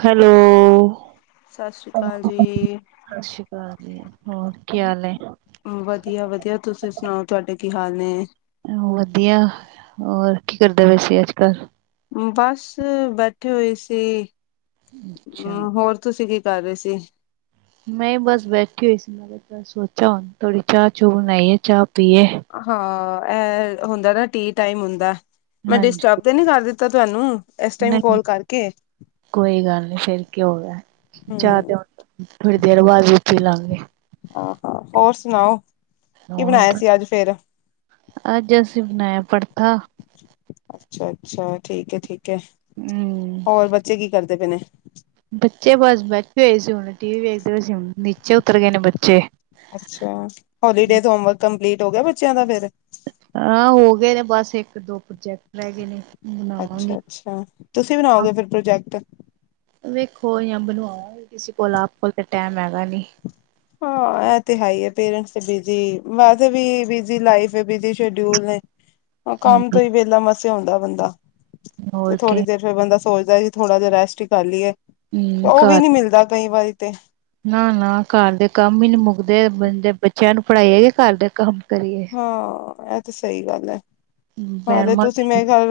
Hello ਸਤਿ ਸ੍ਰੀ ਅਕਾਲ ਜੀ ਸਤਿ ਸ਼੍ਰੀ ਅਕਾਲ ਹੋਰ ਕੀ ਹਾਲ ਹੈ ਵਧੀਆ- ਵਧੀਆ ਤੁਸੀਂ ਸੁਣਾਓ ਤੁਹਾਡੇ ਕੀ, ਹਾਲ ਨੇ ਵਧੀਆ ਹੋਰ ਕੀ ਕਰਦਾ ਵੈਸੇ ਅੱਜ -ਕੱਲ ਬਸ ਬੈਠੇ ਹੋਏ ਸੀ ਅੱਛਾ। ਹੋਰ ਤੁਸੀਂ ਕੀ ਕਰ ਰਹੇ ਸੀ? ਮੈਂ ਬਸ ਬੈਠੀ ਹੋਈ ਸੀ ਬਾਰੇ ਸੋਚਾ ਹੁ, ਥੋੜੀ ਚਾਹ ਚੂ, ਬਣਾਈਏ ਚਾਹ ਪੀਏ ਹਾਂ ਇਹ ਹੁੰਦਾ ਨਾ, ਟੀ ਟਾਈਮ ਹੁੰਦਾ ਮੈਂ, ਡਿਸਟਰਬ ਹਾਂਜੀ। ਤੇ ਨੀ ਕਰ ਦਿੱਤਾ ਤੁਹਾਨੂੰ ਇਸ ਟਾਈਮ ਨਹੀਂ ਕਾਲ ਕਰਕੇ ਕੋਈ ਗੱਲ ਨੀ ਫਿਰ ਕਿ ਹੋ ਗਿਆ ਜਾ ਹਮ ਤੇ ਹੁ ਣ ਥੋੜੀ ਦੇਰ ਬਾਅਦ ਵੀ, ਪੀ ਲਾਂਗੇ ਆਹ ਹੋ, ਹੋਰ ਸੁਣਾਓ? ਕੀ ਬਣਾਇਆ ਹੋਰ ਸੀ ਅੱਜ ਫੇਰ ਅੱਜ ਅਸੀਂ ਬਣਾਇਆ ਪਰਥਾ। ਅੱਛਾ -ਅੱਛਾ ਠੀਕ, ਹੈ ਠੀਕ, ਹੈ ਹੂੰ। ਹੋਰ ਬੱਚੇ ਕੀ ਕਰਦੇ ਪਏ ਨੇ ਬੱਚੇ ਬਸ ਬੈਠ ਹੋਏ ਸੀ! ਹੁਣ ਟੀ, ਵੀ ਵੇਖਦੇ ਸੀ। ਨੀਚੇ ਉਤਰ ਗਏ ਨੇ ਬੱਚੇ ਅੱਛਾ ਹੋਲੀਡੇ, ਹੋਮਵਰਕ ਕੰਪਲੀਟ ਹੋ ਗਿਆ ਬੱਚਿਆਂ ਦਾ ਫਿਰ ਹਾਂ ਹੋ ਗਏ! ਨੇ ਬਸ ਇੱਕ ਦੋ ਪ੍ਰੋਜੈਕਟ ਰਹਿ ਗਏ ਨੇ ਅੱਛਾ- ਬਣਾਵਾਂਗੇ। ਅੱਛਾ ਤੁਸੀਂ ਬਣਾਓਗੇ ਫਿਰ ਪ੍ਰੋਜੈਕਟ ਵੇਖੋ ਜਾਂ, ਬਣਵਾਓ ਵੀ ਕਿਸੇ ਕੋਲ ਆਪ ਕੋਲ ਤਾਂ ਟਾਈਮ ਹੈਗਾ ਨੀ! ਹਾਂ ਇਹ ਤੇ ਹੈ, ਹੀ ਆ! ਪੇਰੈਂਟਸ ਤੇ ਬਿਜੀ, ਵੀ ਬਿਜ਼ੀ ਲਾਈਫ ਬਿਜੀ ਸ਼ਡਿਊਲ ਨੇ ਕੰਮ ਹਾਂਜੀ। ਤੋਂ, ਹੀ ਵਿਹਲਾ ਮਸੇ ਆਉਂਦਾ ਬੰਦਾ ਹੋਰ ਤੇ ਕੇ ਥੋੜ੍ਹੀ ਦੇਰ ਫੇਰ ਬੰਦਾ ਸੋਚਦਾ ਥੋੜਾ ਜਿਹਾ ਰੈਸਟ ਹੀ! ਕਰ ਲਈਏ ਤੇ ਹੂੰ ਉਹ ਵੀ ਘਰ ਨੀ, ਮਿਲਦਾ ਕਈ ਵਾਰੀ ਤੇ ਨਾ -ਨਾ ਘਰ ਦੇ ਕੰਮ ਹੀ, ਨੀ ਮੁੱਕਦੇ ਬੰਦੇ ਬੱਚਿਆਂ ਨੂੰ ਪੜ੍ਹਾਈ ਹੈਗੇ ਘਰ ਦੇ ਕੰਮ ਕਰੀਏ। ਹਾਂ ਇਹ ਤੇ ਸਹੀ ਗੱਲ ਹੈ! ਹਾਂ ਤੇ ਮੈਡਮਾਂ ਤੁਸੀਂ ਮੈਂ ਗੱਲ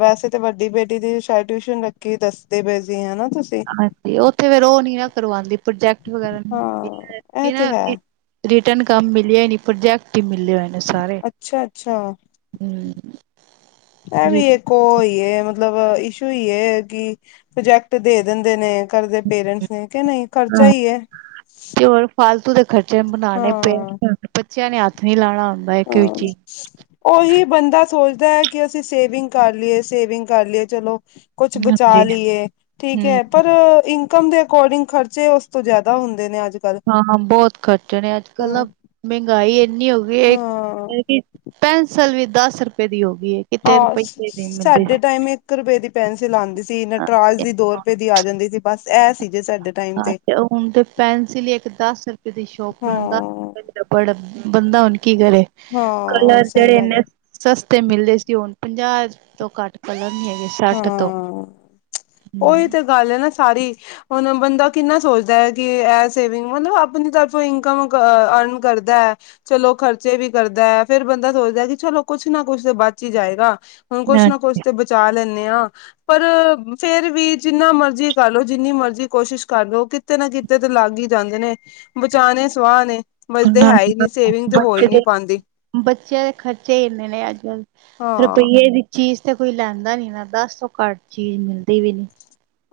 ਵੈਸੇ ਤੇ ਵੱਡੀ ਬੇਟੀ ਦੀ ਸ਼ਾਇਦ ਟਿਊਸ਼ਨ ਰੱਖੀ ਦੱਸਦੇ ਪਏ ਸੀ ਹਨਾ ਤੁਸੀਂ ਹਾਂਜੀ ਉੱਥੇ ਫਿਰ ਉਹ ਨੀ, ਨਾ ਕਰਵਾਉਂਦੀ ਪ੍ਰੋਜੈਕਟ ਵਗੈਰਾ ਨ ਹਾਂ ਇਹ ਤੇ ਹੈ ਰਿਟਰਨ ਕੰਮ ਮਿਲਿਆ ਨਾ ਪਰਜੈਕਟ ਹੀ ਮਿਲਿਆ। ਅੱਛਾ -ਅੱਛਾ ਐ ਵੀ ਹੂੰ। ਕੋ ਈਏ ਮਤਲਬ ਇਸ਼ੂ ਹੀ, ਕਿ ਪ੍ਰੋਜੈਕਟ ਦੇ, ਦਿੰਦੇ ਨੇ ਕਰਦੇ ਪੇਰੈਂਟਸ ਨੇ, ਕਹਿੰਦੇ ਨਹੀਂ ਖਰਚਾ ਹੀ ਹੈ। ਤੇ ਹੋਰ ਫਾਲਤੂ ਦੇ ਖਰਚੇ, ਬਨਾਉਣੇ ਹਾਂ। [unintelligible] ਬੱਚਿਆਂ ਨੇ ਹੱਥ ਨੀ ਲਾਣਾ ਹੁੰਦਾ ਇੱਕ ਵਿੱਚ ਈ। ਓਹੀ ਬੰਦਾ ਸੋਚਦਾ ਕਿ ਅਸੀਂ ਸੇਵਿੰਗ ਕਰ ਲਈਏ, ਸੇਵਿੰਗ ਕਰ ਲਈਏ, ਚਲੋ। ਕੁਛ ਹਾਂਜੀ। ਬਚਾ ਲਈਏ, ਠੀਕ ਹੂੰ ਹੈ? ਪਰ ਕਮ ਦੇ ਅਕੋਡਿੰਗ, ਖਰਚੇ ਓਸ ਤੋਂ ਜ਼ਿਆਦਾ ਹੁੰਦੇ ਨੇ, ਅੱਜ ਕੱਲ੍ਹ ਹਾਂ, ਬਹੁਤ ਖਰਚੇ ਨੇ ਅੱਜ ਕੱਲ ਨਾ ਹੂੰ। ਮਹਿੰਗਾਈ ਐਨੀ ਹੋ ਗਈ ਏ, ਹਾਂ। ਕਿ ਪੈੰਸਲ ਵੀ, ਦਸ ਰਪਏ ਦੀ ਹੋ ਗਈ ਏ। ਕਿਤੇ ਹਾਂ, ਰੁਪਈਏ ਦੀ ਮਿਲਦੀ ਸਾਡੇ ਸੀ। ਟਾਈਮ ਇੱਕ ਰਪਏ ਦੀ ਪੈਨਸਿਲ ਆਂਦੀ ਸੀ, ਨਟਰਾਜ ਦੀ ਦੋ ਰੁਪਏ ਦੀ ਆ ਜਾਂਦੀ ਸੀ। ਬਸ ਇਹ ਸੀ ਜੇ ਸਾਡੇ ਟਾਈਮ ਹਾਂ, ਤੇ ਹੁਣ ਤੇ ਪੈਨਸਿਲ ਇੱਕ ਦਸ ਰੁਪਏ ਦੀ, ਹਾਂ ਸ਼ੋਪਨਰ ਦਸ ਬੜਾ, ਬੰਦਾ ਹੁਣ ਕੀ ਕਰੇ, ਹਾਂ ਕਲਰ ਸਹੀ ਜੇੜੇ ਗੱਲ ਹੈ ਇਨੇ ਸਸਤੇ ਮਿਲੇ ਸੀ, ਹੁਣ ਪਨਜਾ ਤੋਂ ਘੱਟ ਕਲਰ ਨੀ ਹੈਗੇ। ਸੱਠ ਤੋਂ ਹਾਂ, ਓਈ ਹੂੰ ਤੇ ਗੱਲ ਐ ਨਾ, ਸਾਰੀ। ਹੁਨ ਬੰਦਾ ਕਿੰਨਾ ਸੋਚਦਾ ਕਿ ਐ ਸੇਵਿੰਗ ਮਤਲਬ, ਆਪਨੀ ਤਰਫੋਂ ਇਨਕਮ ਅ ਅਰਨ ਕਰਦਾ। ਚਲੋ, ਖਰਚੇ ਵੀ ਕਰਦਾ, ਫੇਰ ਬੰਦਾ ਸੋਚਦਾ ਕਿ ਚਲੋ ਕੁਛ ਨਾ ਕੁਛ ਤੇ ਬਚ ਈ ਜਾਏਗਾ। ਹੁਣ ਕੁਛ ਨਾ ਕੁਛ ਹਾਂਜੀ ਤੇ ਬਚਾ ਲੈਂਨੇ ਆਂ। ਪਰ, ਫੇਰ ਵੀ ਜਿੰਨਾ ਮਰਜ਼ੀ ਕਰ ਲਓ, ਜਿੰਨੀ ਮਰਜੀ ਕੋਸ਼ਿਸ਼ ਕਰ ਲੋ ਕਿ ਕਿਤੇ ਨਾ ਕਿਤੇ, ਤੇ ਲੱਗ ਈ ਜਾਂਦੇ ਨੇ। ਬਚਾਣੇ ਸੁਆ ਨੇ, ਬਚਦੇ ਹੈ ਈ ਨੀ ਸੇਵਿੰਗ ਤੇ ਹੋ ਈ ਨੀ ਦੇ ਪਾਂਦੀ। ਬੱਚੇ ਖਰਚੇ ਇੰਨੇ ਨੇ, ਅੱਜ ਕੱਲ ਹਾਂ ਰਪਈਏ ਦੀ ਚੀਜ਼ ਤੇ ਕੋਈ ਲੈਂਦਾ ਨੀ ਨਾ, ਦਸ ਤੋਂ ਘੱਟ ਚੀਜ ਮਿਲਦੀ ਵੀ ਨੀਂ।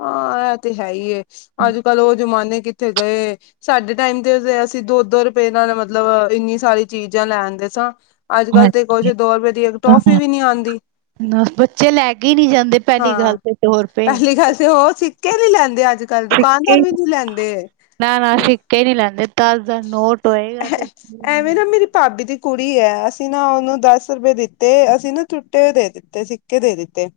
ਹਾਂ, ਐ ਤੇ ਹੈ ਈ ਏ, ਅੱਜ- ਕੱਲ ਓ ਜਮਾਨੇ ਕਿੱਥੇ ਗਏ? ਸਾਡੇ ਟਾਈਮ ਤੇ, ਅਸੀਂ ਦੋ -ਦੋ ਰਪਏ ਨਾਲ ਮਤਲਬ ਇੰਨੀ ਸਾਰੀ ਚੀਜਾਂ ਲੈ ਆਂਦੇ ਸਾਂ। ਅੱਜ- ਕੱਲ ਤੇ ਕੁਛ, ਹਾਂਜੀ ਦੋ ਰੁਪਏ ਦੀ ਇੱਕ ਟੋਫੀ ਵੀ ਹਾਂ ਨੀ ਆਂਦੀ। ਬੱਚੇ, ਲੈ ਕੇ ਈ ਨੀ ਜਾਂਦੇ, ਪੈਲੀ ਹਾਂ ਗੱਲ ਤੇ ਦੋ ਰਪਏ। ਪਹਿਲੀ ਗੱਲ ਤੇ, ਓ ਸਿੱਕੇ ਨੀ ਲੈਂਦੇ ਅੱਜ- ਕੱਲ, ਦੁਕਾਨਦਾਰ ਸਿੱਕੇ ਵੀ ਨੀ ਲੈਂਦੇ। ਫੇਰ ਨੀ ਲੈਂਦੇ, ਤਾਜਾ ਨੋਟ ਹੋਏਗਾ ਤੇ ਐਵੇਂ ਨਾ ਮੇਰੀ ਭਾਬੀ ਦੀ ਕੁੜੀ ਐ, ਅਸੀਂ ਨਾ ਉਨੂੰ ਦਸ ਰੁਪਏ ਦਿੱਤੇ ਅਸੀਂ ਨਾ ਟੁੱਟੇ ਦੇ ਦਿੱਤੇ, ਸਿੱਕੇ ਦੇ ਦਿੱਤੇ।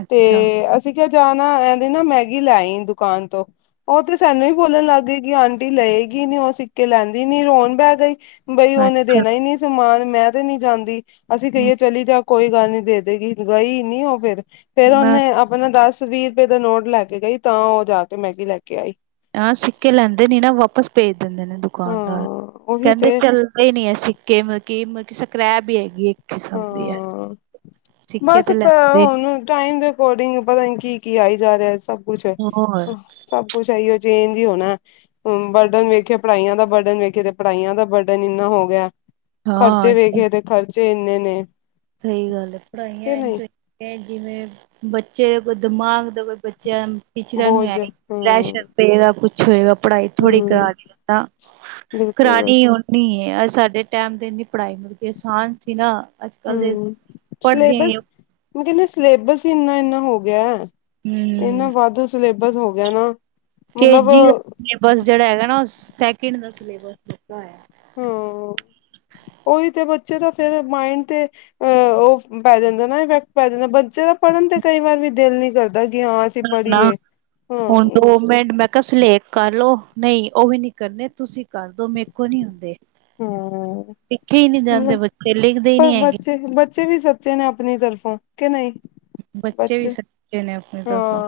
ਅੱਛਾ ਤੇ, ਅਸੀਂ ਕਿਹਾ, ਜਾ ਨਾ ਏਦੀ ਨਾ ਮੈਗੀ ਲੈ ਆਂਈ ਦੁਕਾਨ ਤੋਂ। ਓ ਤੇ ਸਾਨੂੰ ਈ ਬੋਲਣ ਲੱਗ ਗਈ ਕਿ, ਆਂਟੀ ਲਏਗੀ ਨੀ ਓ ਸਿ ਕੇ, ਲੈਂਦੀ ਨੀ ਰੋਣ ਬੈ ਗਈ ਬਈ ਓਨੇ ਅੱਛਾ ਦੇਣਾ ਈ ਨੀ ਸਮਾਨ, ਮੈਂ ਤੇ ਨੀ ਜਾਂਦੀ। ਅਸੀਂ ਹਮ ਕਈਏ ਚਲੀ ਜਾ ਕੋਈ ਗੱਲ ਨੀ, ਦੇ ਦੇ ਗੀ ਗਈ ਨੀ ਓ ਫੇਰ, ਫੇਰ ਮੈਂ ਉਨੇ। ਹਨ ਦਸ- ਵੀ ਰੁਪਏ ਦਾ ਨੋਟ ਲੈ ਕੇ ਗਈ, ਤਾਂ ਓ ਜਾ ਕੇ ਮੈਗੀ ਲੈ ਕੇ ਆਈ। ਹਾਂ, ਸਿੱਕੇ ਲੈਂਦੇ ਨੀ ਨਾ, ਵਾਪਸ ਭੇਜ ਦਿੰਦੇ ਨੇ ਦੁਕਾਨਦਾਰ, ਹਾਂ ਉਹੀ ਕਹਿੰਦੇ, ਤੇ ਚੱਲ। ਪਏ ਨੇ ਹੈ ਸਿੱਕੇ ਮਤਲਬ ਕਿ ਮਤਲਬ ਕੀ ਸਕ੍ਰੈਪ ਹੀ ਹੈਗੀ ਹੈ। ਕਿਸਮ ਦੀ ਹਾਂ, ਸਿੱਕੇ ਬਸ ਤੇ ਲੈਂਦੇ ਹੁਣ ਟਾਈਮ ਦੇ। ਅਕੋਡਿੰਗ, ਪਤਾ ਨੀ ਕੀ ਆਈ ਜਾ ਰਿਆ? ਸਊ ਕੁਛ। ਹੋਰ ਸਬ ਕੁਛ ਏਈਓ ਚੇੰਜ ਈ ਹੋਣਾ। ਹਮ, ਬਰਡਨ ਵੇਖੇ, ਪੜ੍ਹਾਈਆਂ ਦਾ ਬਰਡਨ ਵੇਖੇ ਤੇ ਪੜ੍ਹਾਈਆਂ ਦਾ ਬਰਡਨ ਇੰਨਾ ਹੋ ਗਿਆ। ਹਾਂ ਖਰਚੇ ਵੇਖੇ, ਤੇ ਖਰਚੇ ਇੰਨੇ ਨੇ। ਸਈ ਗੱਲ ਐ ਕਿ ਪੜ੍ਹਾਈਆਂ ਨਹੀਂ ਇੰਝ ੰ ਜਿਵੇਂ ਬੱਚੇ, ਕੋਈ ਦਿਮਾਗ ਦਵੇ ਕੋਈ ਬੱਚੇਆਂ। ਟੀਚਰਾਂ ਨੂੰ ਐ ਬੋਝ ਪ੍ਰੈਸ਼ਰ ਹਮ ਪਏਗਾ, ਕੁਛ ਹੋਏਗਾ, ਪੜ੍ਹਾਈ ਥੋੜ੍ਹੀ ਹਮ ਕਰਾ ਦੀਦਾ। ਬਿਲਕੁਲ। ਨੀ, ਬਸ ਹੁਣ ਨੀ, ਸਾਡੇ ਟਾਈਮ ਤੇ ਇੰਨੀ ਪੜ੍ਹਾਈ ਮਿਲ ਕੇ ਆਸਾਨ ਸੀ ਨਾ ਅ। ਹਮ, ਸਿਲੇਬਸ ਜਿੰਨੇ ਸਿਲੇਬਸ ਹੀ ਇੰਨਾ- ਇੰਨਾ ਹੋ ਗਿਆ। ਹਮ। ਏਨਾ ਵੱਧ ਸਿਲੇਬਸ ਹੋ ਗਿਆ ਨਾ। ਮਤਲਬ ਕੇਜੀ ਦਾਸਿਲੇਬਸ ਜਿਹੜਾ ਹੈਗਾ ਹਨਾ ਸੈਕਿੰਡ ਦਾ ਸਿਲੇਬਸ ਹੈਗਾ ਆ। ਹਾਂ ਉਹੀ ਤੇ ਬੱਚੇ ਤਾਂ ਫੇਰ ਮਾਇਡ ਤੇ, ਅਹ ਉਹ ਪੈ ਜਾਂਦਾ ਨਾ, ਇਫੈਕਟ ਪੈ ਜਾਂਦਾ, ਬੱਚੇ ਦਾ ਪੜ੍ਹਨ ਤੇ ਕਈ ਵਾਰ ਵੀ ਦਿਲ ਨੀ ਕਰਦਾ ਕਿ ਹਾਂ, ਅਸੀਂ ਨਾ ਪੜ੍ਹੀਏ ਹੁਣ ਤ ਹਾਂ ਮਿੰਟ ਮੈਂ, ਤਸੀ ਲੇਟ ਕਰ ਲਓ, ਨਹੀਂ ਉਹ ਵੀ ਨੀ ਕਰਨੇ, ਤੁਸੀਂ ਕਰਦੋ ਮੇਕੋ ਨੀ ਹੁੰਦੇ। ਹਾਂ ਤਿੱਖੇ ਹੀ ਨਹੀਂ ਜਾਂਦੇ ਬੱਚੇ ਲਿਖਦੇ ਪਰ ਨੀ ਹੈਗੇ। ਬੱਚੇ ਬੱਚੇ ਵੀ ਸੱਚੇ ਨੇ, ਆਪਣੀ ਤਰਫੋਂ ਕਿ ਨਹੀਂ। ਬੱਚੇ ਵੀ ਸੱਚੇ ਨੇ ਆਪਣੀ ਤਰਫੋਂ,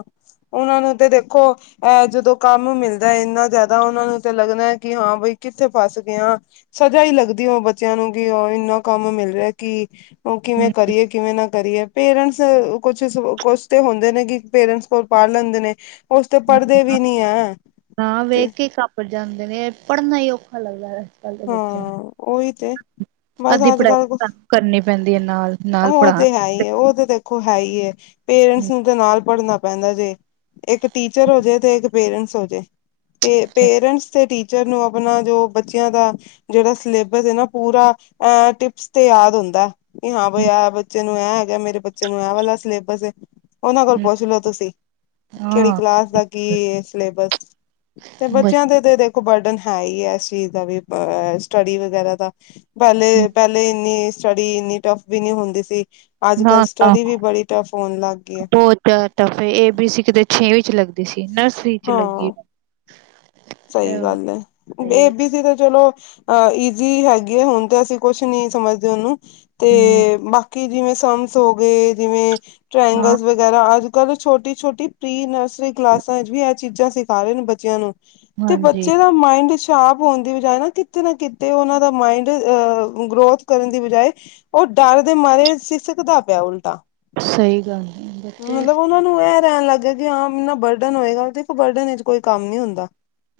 ਓਨਾਂ ਨੂੰ ਤੇ ਦੇਖੋ, ਐ ਜਦੋਂ ਕੰਮ ਮਿਲਦਾ ਏਨਾ ਜਾਦਾ, ਓਨਾਂ ਨੂੰ ਤੇ ਲੱਗਣਾ ਐਂ, ਕੀ ਹਾਂ ਬਈ ਕਿੱਥੇ ਫਸਗੇ ਆਂ, ਸਜ਼ਾ ਈ ਲੱਗਦੀ, ਓ ਬੱਚਿਆਂ ਨੂੰ ਕੀ ਓ, ਇੰਨਾ ਕੰਮ ਮਿਲ ਰਿਆ ਕੀ, ਕਿਵੇਂ ਹੂੰ, ਕਰੀਏ, ਕਿਵੇਂ ਨਾ ਕਰੀਏ, ਪੇਰੈਂਟਸ ਕੁਛ ਖੁਸ਼ ਤੇ ਹੁੰਦੇ ਨੇ, ਕੀ ਪੇਰੈਂਟਸ ਕੋ ਪੜ੍ਹ ਲੈਂਦੇ ਨੇ ਕੁਛ ਤੇ ਪੜ੍ਹਦੇ ਵੀ ਨੀ ਐ।, ਤੇ ਪਰ ਜਾਂਦੇ ਨੇ ਪੜ੍ਹਨਾ ਈ ਔਖਾ ਲੱਗਦਾ ਐ, ਹਾਂ ਓਈ ਤੇ, ਬਸ ਅੱਧੀ ਅੱਜ ਪੜ੍ਹਾਈ -ਕੱਲ ਕੁਛ ਸਾਨੂੰ ਕਰਨੀ ਪੈਂਦੀ ਹੈ ਨਾਲ ਨਾਲ ਓ ਪੜ੍ਹਾ ਹਾਂ ਤੇ ਹੈ ਈ, ਏ। ਓ ਤੇ -ਤੇ, ਓ ਹੈ ਈ ਏ, ਪੇਰੈਂਟਸ ਨੂੰ ਤੇ ਨਾਲ ਪੜ੍ਹਨਾ, ਪੈਂਦਾ ਜੇ, ਇੱਕ ਟੀਚਰ ਹੋਜੇ ਤੇ, ਇੱਕ ਪੇਰੈਂਟਸ ਹੋਜੇ, ਤੇ ਪੇਰੈਂਟਸ ਤੇ ਟੀਚਰ, ਜਦ ਨੂੰ ਆਪਣਾ ਜੋ ਬੱਚੇ- ਇਹਨਾ ਦਾ ਜੇੜਾ ਸਲੇਬਸ‌ ਏ ਨਾ, ਪੂਰਾ ਐ, ਟਿਪਸ ਤੇ ਯਾਦ ਹੁੰਦਾ। ਕਿ ਹਾਂ ਬਈ ਆ, ਬੱਚੇ ਨੂੰ ਐ ਹੈਗਾ, ਮੇਰੇ ਬੱਚੇ ਨੂੰ ਐ ਵਲਾ ਸਲੇਬਸ ਏ। ਓਨਾਂ ਕੋਲ ਪੁੱਛ ਲੋੋ, ਤੁਸੀਂ ਕੇੜੀ ਕਲਾਸ ਦਾ ਕੀ ਏ, ਸਲੇਬਸ, ਤੇ ਬੱਚਿਆਂ ਦੇ ਤੇ ਦੇਖੋ ਬਰਡਨ ਹੈ ਈ ਐ, ਏਸ ਚੀਜ਼ ਦਾ ਵੀ ਅ ਸਟੱਡੀ ਵਗੈਰਾ ਦਾ, ਪੈਲੇ ਨਾ -ਪੈਲੇ ਇੰਨੀ ਸਟੱਡੀ ਏਨੀ ਟਫ ਵੀ ਨੀ ਹੁੰਦੀ ਸੀ। ਅੱਜ ਕੱਲ ਸਟੱਡੀ ਵੀ ਬੜੀ ਟਫ ਹੋਣ ਲੱਗ ਗਈ ਏ, ਦਾ tough A, A B C ਕਿਤੇ ਛੇਵੀ' ਚ ਲੱਗਦੀ ਸੀ, ਨਰਸਰੀ' ਚ ਲੱਗੀ, ਸ‌ਈ ਹਮ ਗੱਲ ਐ, ਏ ਬੀ ਸੀ ਤੇ ਚਲੋ, ਅ ਈਜ਼ੀ ਹੈਗੀ ਏ, ਹੁਣ ਤੇ ਅਸੀਂ ਕੁਛ ਨੀ ਸਮਝਦੇ ਓਨੂੰ ਤੇ ਬਾਕੀ ਕਿ ਜਿਵੇਂ ਸਮਸ ਹੋ ਗਏ ਜਿਵੇਂ ਹਾਂ ਟ੍ਰਇਂਗਲ ਵਗੈਰਾ, ਅੱਜ ਅੱਜਕੱਲ੍ਹ ਛੋਟੀ-ਛੋਟੀ ਪ੍ਰੀ ਨਰਸਰੀ ਕਲਾਸਾਂ ਵਿਚ ਵੀ ਐ, ਚੀਜ਼ਾਂ ਸਿਖਾ ਰਹੇ ਨੇ ਬੱਚਿਆਂ ਨੂੰ। ਤੇ ਹਾਂਜੀ ਬੱਚੇ ਦਾ ਮਾਇੰਡ'ਚ- ਟਾਪ ਹੋਣ ਦੀ ਬਜਾਏ ਨਾ, ਕਿਤੇ ਨਾ ਕਿਤੇ ਓਨਾਂ ਦਾ ਮਾਇੰਡ ਅ, ਗਰੋਥ ਕਰਨ ਦੀ ਬਜਾਏ- ਓ ਡਰ ਦੇ ਮਾਰੇ ਸਿਸੱਕਦਾ ਪਿਆ ਉਲਟਾ, ਸ‌ਈ ਗੱਲ ਐ, ਬੱਚੇ- ਓਨਾਂ ਨੂੰ ਐ ਰਹਿਣ ਲੱਗ ਗਿਆ ਆ, ਏਨਾ ਬਰਡਨ ਹੋਏਗਾ, ਦੇਖੋ ਬਰਡਨ ਵਿਚ ਕੋਈ ਕੰਮ ਨੀ ਹੁੰਦਾ।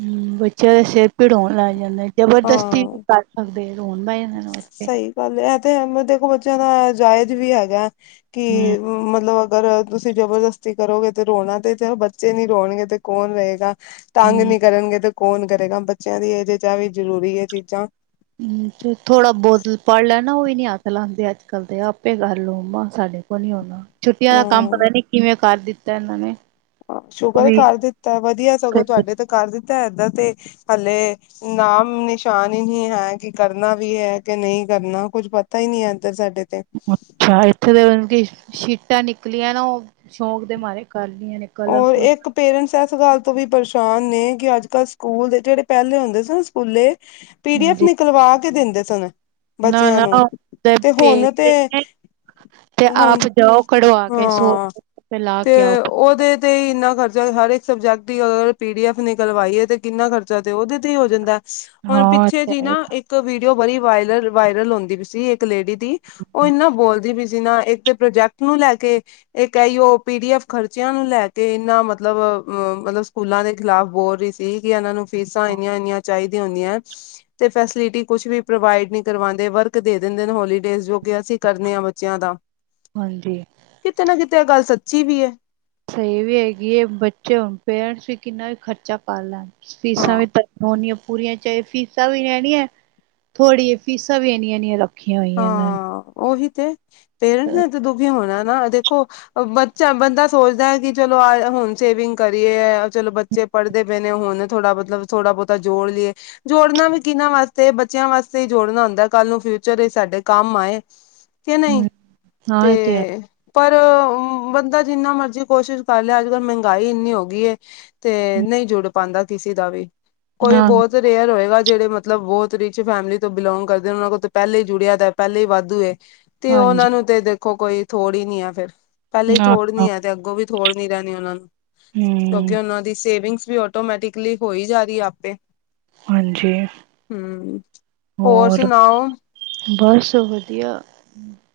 ਹੂੰ ਬੱਚਿਆਂ ਦਾ ਸਿਰ ਪੀੜ ਹੋਣ ਲੱਗ ਜਾਂਦਾ ਜਬਰਦਸਤੀ ਕੀ ਹਾਂ ਕਰ, ਹਕਦੇ ਰੋਣ ਬੈ ਜਾਂਦੇ ਨੇ ਓਥੇ, ਸਹੀ ਗੱਲ ਐ ਤੇ ਹੈ ਪਰ ਦੇਖੋ ਬੱਚਿਆਂ ਦਾ ਅਜਾਇਜ਼ ਵੀ ਹੈਗਾ ਹੂੰ ਕੀ ਮਤਲਬ, ਅਗਰ ਤੁਸੀਂ ਜਬਰਦਸਤੀ ਕਰੋਗੇ, ਤੇ ਰੋਣਾ ਤੇ ਤੇ ਬੱਚੇ ਨੀ ਰੋਣਗੇ ਤੇ ਕੌਣ ਰੋਏਗਾ, ਤੰਗ ਨੀ ਕਰਨਗੇ ਤੇ ਕੌਣ ਕਰੇਗਾ ਬੱਚਿਆਂ ਦੀ ਏਜ ', ਚ ਐ, ਵੀ ਜ਼ਰੂਰੀ ਏ ਚੀਜ਼ਾਂ, ਹੂੰ ਤੇ ਥੋੜਾ ਬੋਤ ਪੜ੍ਹ ਲੈ ਨਾ ਓਵੀ ਨੀ ਹੱਥ ਲਾਂਦੇ ਅੱਜ -ਕੱਲ੍ਹ ਤੇ ਆਪੇ ਕਰ ਲਓ ਅਮਾ।, ਸਾਡੇ- ਸਾਡੇ ਕੋ ਨੀ ਹੋਣਾ, ਛੁੱਟੀਆਂ ਦਾ ਕੰਮ ਹਮ ਪਤਾ ਨੀ ਕਿਵੇਂ ਕਰ ਦਿੱਤਾ ਏਨਾਂ ਨੇ, ਸ਼ੁਕਰ‌ ਏ ਵੀ ਕਰ ਦਿੱਤਾ, ਵਧੀਆ ਸਗੋਂ ਤੁਆਡੇ ਤੇ ਕਰ ਦਿੱਤਾ ਏਧਰ ਤੇ ਹਲੇੇ- ਨਾਮ ਨਿਸ਼ਾਨ ਈ ਨੀ ਹੈ ਕਿ ਕਰਨਾ ਵੀ ਐ ਕਿ ਨਈ ਕਰਨਾ, ਕੁੱਝ ਪਤਾ ਈ ਨੀ ਐ ਏਧਰ ਸਾਡੇ। ਤੇ ਅੱਛਾ ਏਥੇ ਤੇ ਮਤਬ ਕੀ ਸ਼ੀਟਾਂ ਨਿਕਲੀਆਂ ਨਾ ਓ ਸ਼ੌਂਕ ਦੇ ਮਾਰੇ ਕਰਲੀਆਂ ਨੇ। ਔਰ ਕਲਰਫੁਲ ਇੱਕ, ਪੇਰੈਂਟਸ ਏਸ ਗੱਲ ਤੋਂ ਵੀ ਪਰੇਸ਼ਾਨ ਨੇ ਕਿ ਅੱਜ ਕੱਲ ਸਕੂਲ ਦੇ ਜੇੜੇ ਪੈਲੇ ਹੁੰਦੇ ਸੀ ਨੇ ਸਕੂਲੇ। ਪੀ ਡੀ ਐਫ ਹਾਂਜੀ ਨਿਕਲਵਾ ਕੇ ਦਿੰਦੇ ਸਨ ਨਾ ਬੱਚਿਆਂ ਨਾ ਨੂੰ। ਤੇ ਹੁਣ ਭੇਜਦੇ ਤੇ- ਨੇ ਤੇ ਹੁਣ ਆਪ ਜਾਓ ਕਢਵਾ ਕੇ ਸੌ ਹਾਂ ਰੁਪਏ ਲਾ ਤੇ ਕੇ ਆਓ ਓ- ਓਦੇ ਤੇ ਹੀ ਇੰਨਾ ਖਰਚਾ ਹਰ ਇੱਕ ਸਬਜੈਕਟ ਦੀ ਅਗਰ ਪੀ ਡੀ ਐਫ ਨਿਕਲਵਾਈ ਏ ਤੇ ਕਿੰਨਾ ਖਰਚਾ ਤੇ ਓਦੇ ਤੇ ਈ ਹੋ ਜਾਂਦਾ ਐ। ਹੁਣ ਹਾਂ ਪਿੱਛੇ ਜੀ ਨਾ ਇੱਕ ਵੀਡੀਓ ਬੜੀ ਵਾਇਲਲ ਵਾਇਰਲ ਹੁੰਦੀ ਪੀ ਸੀ। ਇੱਕ ਲੇਡੀ- ਡੀ ਓ ਏਨਾ ਬੋਲਦੀ ਪੀ ਸੀ ਨਾ ਇੱਕ ਤੇ ਪ੍ਰੋਜੈਕਟ ਨੂੰ ਲੈ ਕੇ, ਇੱਕ ਐ ਈ ਓ ਪੀ ਡੀ ਐਫ ਖਰਚ- ਬੱਚਿਆਂ ਨੂੰ ਲੈ ਕੇ ਏਨਾ ਮਤਲਬ ਅ ਮਲਬ ਸਕੂਲਾਂ ਦੇ ਖਿਲਾਫ਼ ਬੋਲ ਰੀ ਸੀ ਕੀ ਏਨਾਂ ਨੂੰ ਫੀਸਾਂ ਏਨੀਆਂ -ਏਨੀਆਂ- ਚਾਈਦੀਆਂ ਹੁੰਦੀਆਂ। ਤੇ ਫੈਸਿਲਿਟੀ ਕੁਛ ਵੀ ਪ੍ਰੋਵਾਈਡ ਨੀ ਕਰਵਾਂਦੇ। ਵਰਕ ਦੇ ਦਿੰਦੇ ਹੋਲੀਡੇਜ਼ ਜੋ ਕਿ ਅਸੀਂ ਕਰਨੇ ਆ ਬੱਚਿਆਂ ਦਾ। ਹਾਂਜੀ। ਕਿਤੇ ਨਾ ਕਿਤੇ ਇਹ ਗੱਲ ਸੱਚੀ ਵੀ ਹੈ। ਸਹੀ ਵੀ ਹੈਗੀ ਹੈ ਬੱਚੇ ਹੋੁਣ ਪੇਰੈਂਟਸ ਵੀ ਕਿੰਨਾ ਖਰਚਾ ਪਾ ਲੈਣ, ਹਾਂ ਫੀਸਾਂ ਵੀ- ਹੋਣੀਆਂ ਪੂਰੀਆਂ ਚਹੀ ਫੀਸਾਂ ਵੀ ਐਣੀਆਂ ਥੋੜੀਆਂ ਫੀਸਾਂ ਵੀ ਇੰਨੀਆਂ -ਇੰਨੀਆ ਰ- ਹਾਂ ਉਹੀ ਤੇ, ਪੇਰੈਂਟਸ ਨੇ ਤੇ ਦੁਖੀ ਹੋਣਾ ਨਾ ਦੇਖੋ। ਬੱਚਾ ਬੰਦਾ ਸੋਚਦਾ ਹੈ ਕਿ ਚਲੋ ਆ ਹੋਮ ਸੇਵਿੰਗ ਕਰੀਏ ਚਲੋ ਬੱਚੇ ਪੜਦੇ ਪਏ ਨੇੁ, ਹੂਣੇ ਥੋੜਾ ਮਤਲਬ ਥੋੜਾ ਬਹੁਤਾ ਜੋੜ ਲਈਏ। ਜੋੜਨਾ ਵੀ ਕਿਹਨਾਂ ਵਾਸਤੇ ਬੱਚਿਆਂ ਵਾਸਤੇ ਹੀ ਜੋੜਨਾ ਹੁੰਦਾ ਕੱਲ ਨੂੰ ਫੇ- ਚਾਰੇ ਸਾਡੇ ਕੰਮ ਆਏ, ਕਿ ਨਹੀਂ ਹੂੰ ਹਾਂ ਇਹ ਹੈ ਤੇ ਪਰ ਬੰਦਾ ਜਿੰਨਾ ਮਰਜ਼ੀ ਕੋਸ਼ਿਸ਼ ਕਰ ਲੇ ਅੱਜ ਕੱਲ ਮਹਿੰਗਾਈ ਇੰਨੀ ਹੋ ਗਈ ਹੈ। ਤੇ ਨਹੀਂ ਜੁੜ ਪਾਉਂਦਾ ਕਿਸੇ ਦਾ ਵੀ, ਕੋਈ ਹਾਂ ਬਹੁਤ ਰੇਅਰ ਹੋਏਗਾ ਜਿਹੜੇ ਮਤਲਬ ਬਹੁਤ ਰਿਚ ਫੈਮਿਲੀ ਤੋਂ ਬਿਲੋਂਗ ਕਰਦੇ ਨੇ, ਉਹਨਾਂ ਕੋ- ਪਹਿਲੇ ਹੀ ਜੁੜਿਆ ਤਾਂ ਪਹਿਲੇ ਹੀ ਵਾਧੂ ਐ, ਤੇ ਹਾਂਜੀ ਉਹਨਾਂ ਨੂੰ ਤੇ ਦੇਖੋ ਕੋਈ ਥੋੜ ਹੀ ਨੀ ਆ ਫੇਰ। ਪਹਿਲੇਾਂ ਹੀ ਹਾਂ ਥੋੜ ਨੀ ਹਾਂ ਆ, ਤੇ ਅੱਗੋਂ ਵੀ ਥੋੜ ਨੀ ਰਹਿਣੀ ਉਹਨਾਂ ਨੂੰ, ਕਿਉਂਕਿ ਹੂੰ ਉਹਨਾਂ ਦੀ ਸੇਵਿੰਗਸ ਵੀ ਆਟੋਮੈਟਿਕਲੀ ਹੋ ਹੀ ਜਾ ਰਹੀ ਆਪੇ। ਹਾਂਜੀ ਹੂੰ ਹੋਰ ਸੁਣਾਓ? ਬਸ ਵਧੀਆ।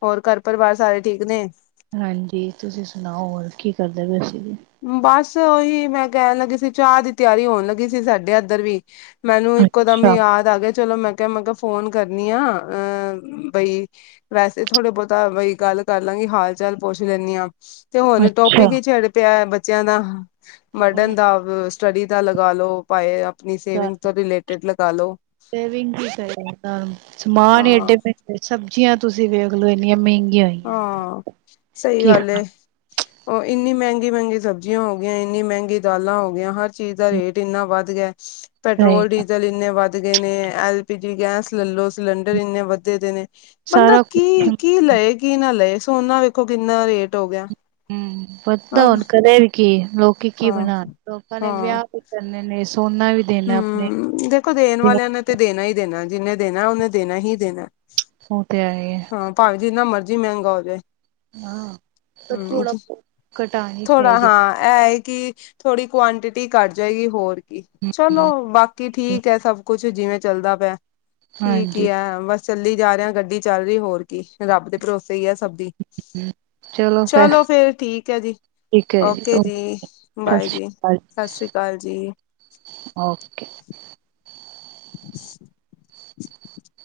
ਹੋਰ ਘਰ ਪਰਿਵਾਰ ਸਾਰੇ ਠੀਕ ਨੇ? ਹਾਂਜੀ ਤੁਸੀਂ ਸੁਣਾਓ ਹੋਰ ਕੀ ਕਰਦੇ ਪਏ ਸੀਂ। ਬਸ ਉਹੀ ਮੈਂ ਕਹਿਣ ਲੱਗੀ ਸੀ ਚਾਹ ਦੀ ਤਿਆਰੀ ਹੋਣ ਲੱਗੀ ਸੀ ਸਾਡੇ ਇੱਧਰ ਵੀ। ਮੈਨੂੰ ਇੱਕੋ ਦਮ ਅੱਛਾ ਯਾਦ ਆ ਗੇਆ ਚਲੋ ਮੈਂ ਕਿਹਾ, ਮੈਂ ਕਿਹਾ ਫੋਨ ਕਰਨੀ ਆ ਅਹ ਬਈ। ਵੈਸੇ ਥੋੜੇ ਬਹੁਤਾ ਬਈ ਗੱਲ ਕਰ ਲਾਂਗੀ, ਹਾਲ- ਚਾਲ ਪੁੱਛ ਲੈਂਦੀ ਹਾਂ ਤੇ ਹੁਣ ਟੋਪਿਕ ਅੱਛਾ ਹੀ ਛਿੜ ਪਿਆ ਬੱਚਿਆਂ ਦਾ, ਬੜਨ ਦਾ, ਸਟੱਡੀ ਦਾ ਲਗਾ ਲੋ। ਭਾਵੇਂ ਆਪਣੀ ਸੇਵਿੰਗ ਤੋਂ ਰਿਲੇਟਿਡ ਲਗਾ ਲੋ ੇਵਿੰਗ ਕਰ ਸਮਾਨ ਹੀ ਹਾਂ ਡੇ ਮ [unintelligible] ਤੇ ਸਬਜ਼ੀਆਂ ਤੁਸੀਂ ਵੇਖਲੋ ਇੰਨੀਆਂ ਮਹਿੰਗੀਆਂ ਈ। ਹਾਂ ਸਹੀ ਗੱਲ ਏ। ਉਹ ਇੰਨੀ ਮਹਿੰਗੀ- ਮਹਿੰਗੀ ਸਬਜ਼ੀਆਂ ਹੋ ਗਈਆਂ, ਇੰਨੀ ਮਹਿੰਗੀ ਦਾਲਾਂ ਹੋ ਗਈਆਂ ਹਰ ਚੀਜ਼ ਦਾ ਰੇਟ ਇੰਨਾ ਵੱਧ ਗਿਆ, ਪੈਟਰੋਲ ਰਹੇਗਾ ਡੀਜ਼ਲ ਇੰਨੇ ਵੱਧ ਵੱਧ ਗਏ ਨੇ, ਐਲ ਪੀ ਜੀ ਗੈਸ ਲੈਲੋ ਸਿਲੰਡਰ ਇੰਨੇ ਵੱਧੇ ਦੇ ਨੇ। ਬੰਦਾ ਸਾਰਾ ਕੁਛ ਕੀ- ਕੀ ਲਏ ਕੀ ਨਾ ਲਏ ਸੋਨਾ ਵੇਖੋ ਕਿੰਨਾ ਰੇਟ ਹੋ ਗਿਆ। ਹੂੰ ਬੰਦਾ ਅਬ ਹੁਣ ਕਦੇ ਵੀ ਕੀ ਲੋਕੀ ਕੀ ਬਣਾ ਲੋਕਾਂ ਨੇ ਹਾਂ-ਹਾਂ। ਵਿਆਹ। ਜਾਂਦੇ ਨੇ ਸੋਨਾ ਵੀ ਦੇਣਾ ਆਪਣੇ ਹੂੰ, ਦੇਖੋ ਦੇਣ ਵਾਲਿਆਂ ਨੇ ਤੇ ਦੇਣਾ ਹੀ ਦੇਣਾ ਜਿੰਨੇ ਦੇਣਾ ਉਹਨੇ ਦੇਣਾ ਹੀ ਦੇਣਾ। ਉਹ ਤੇ ਹੈਈ ਐ। ਹਾਂ ਭਾਵੇਂ ਜਿੰਨਾ ਮਰਜੀ ਮਹਿੰਗਾ ਹੋਜੇ। ਹਾਂ ਪਰ ਥੋੜਾ ਕਟਾਣੀ ਚਾਹੀਦੀ। ਐ ਏ ਕਿ ਥੋੜੀ ਕੁਆਂਟਿਟੀ ਘੱਟ ਜਾਏਗੀ ਹੋਰ ਕੀ ਚਲੋ ਬਾਕੀ ਠੀਕ ਐ ਸਭ ਕੁਛ ਜਿਵੇਂ ਚੱਲਦਾ ਪਿਆ ਠੀਕ ਈ ਹਾਂਜੀ ਐ ਬਸ ਚੱਲੀ ਜਾ ਰਿਹਾ ਗੱਡੀ ਚੱਲ ਰਹੀ ਹੋਰ ਕੀ ਰੱਬ ਦੇ ਭਰੋਸੇ ਈ ਐ ਸਭ ਦੀ। [inaudible] ਫਿਰ ਚਲੋ ਫੇਰ ਠੀਕ ਐ ਜੀ। ਓਕੇ ਜੀ ਬਾਏ ਸਤਿ ਸ਼੍ਰੀ ਜੀ ਅਕਾਲ ਸਤਿ ਸ਼੍ਰੀ ਅਕਾਲ ਜੀ। ਓਕੇ। [inaudible]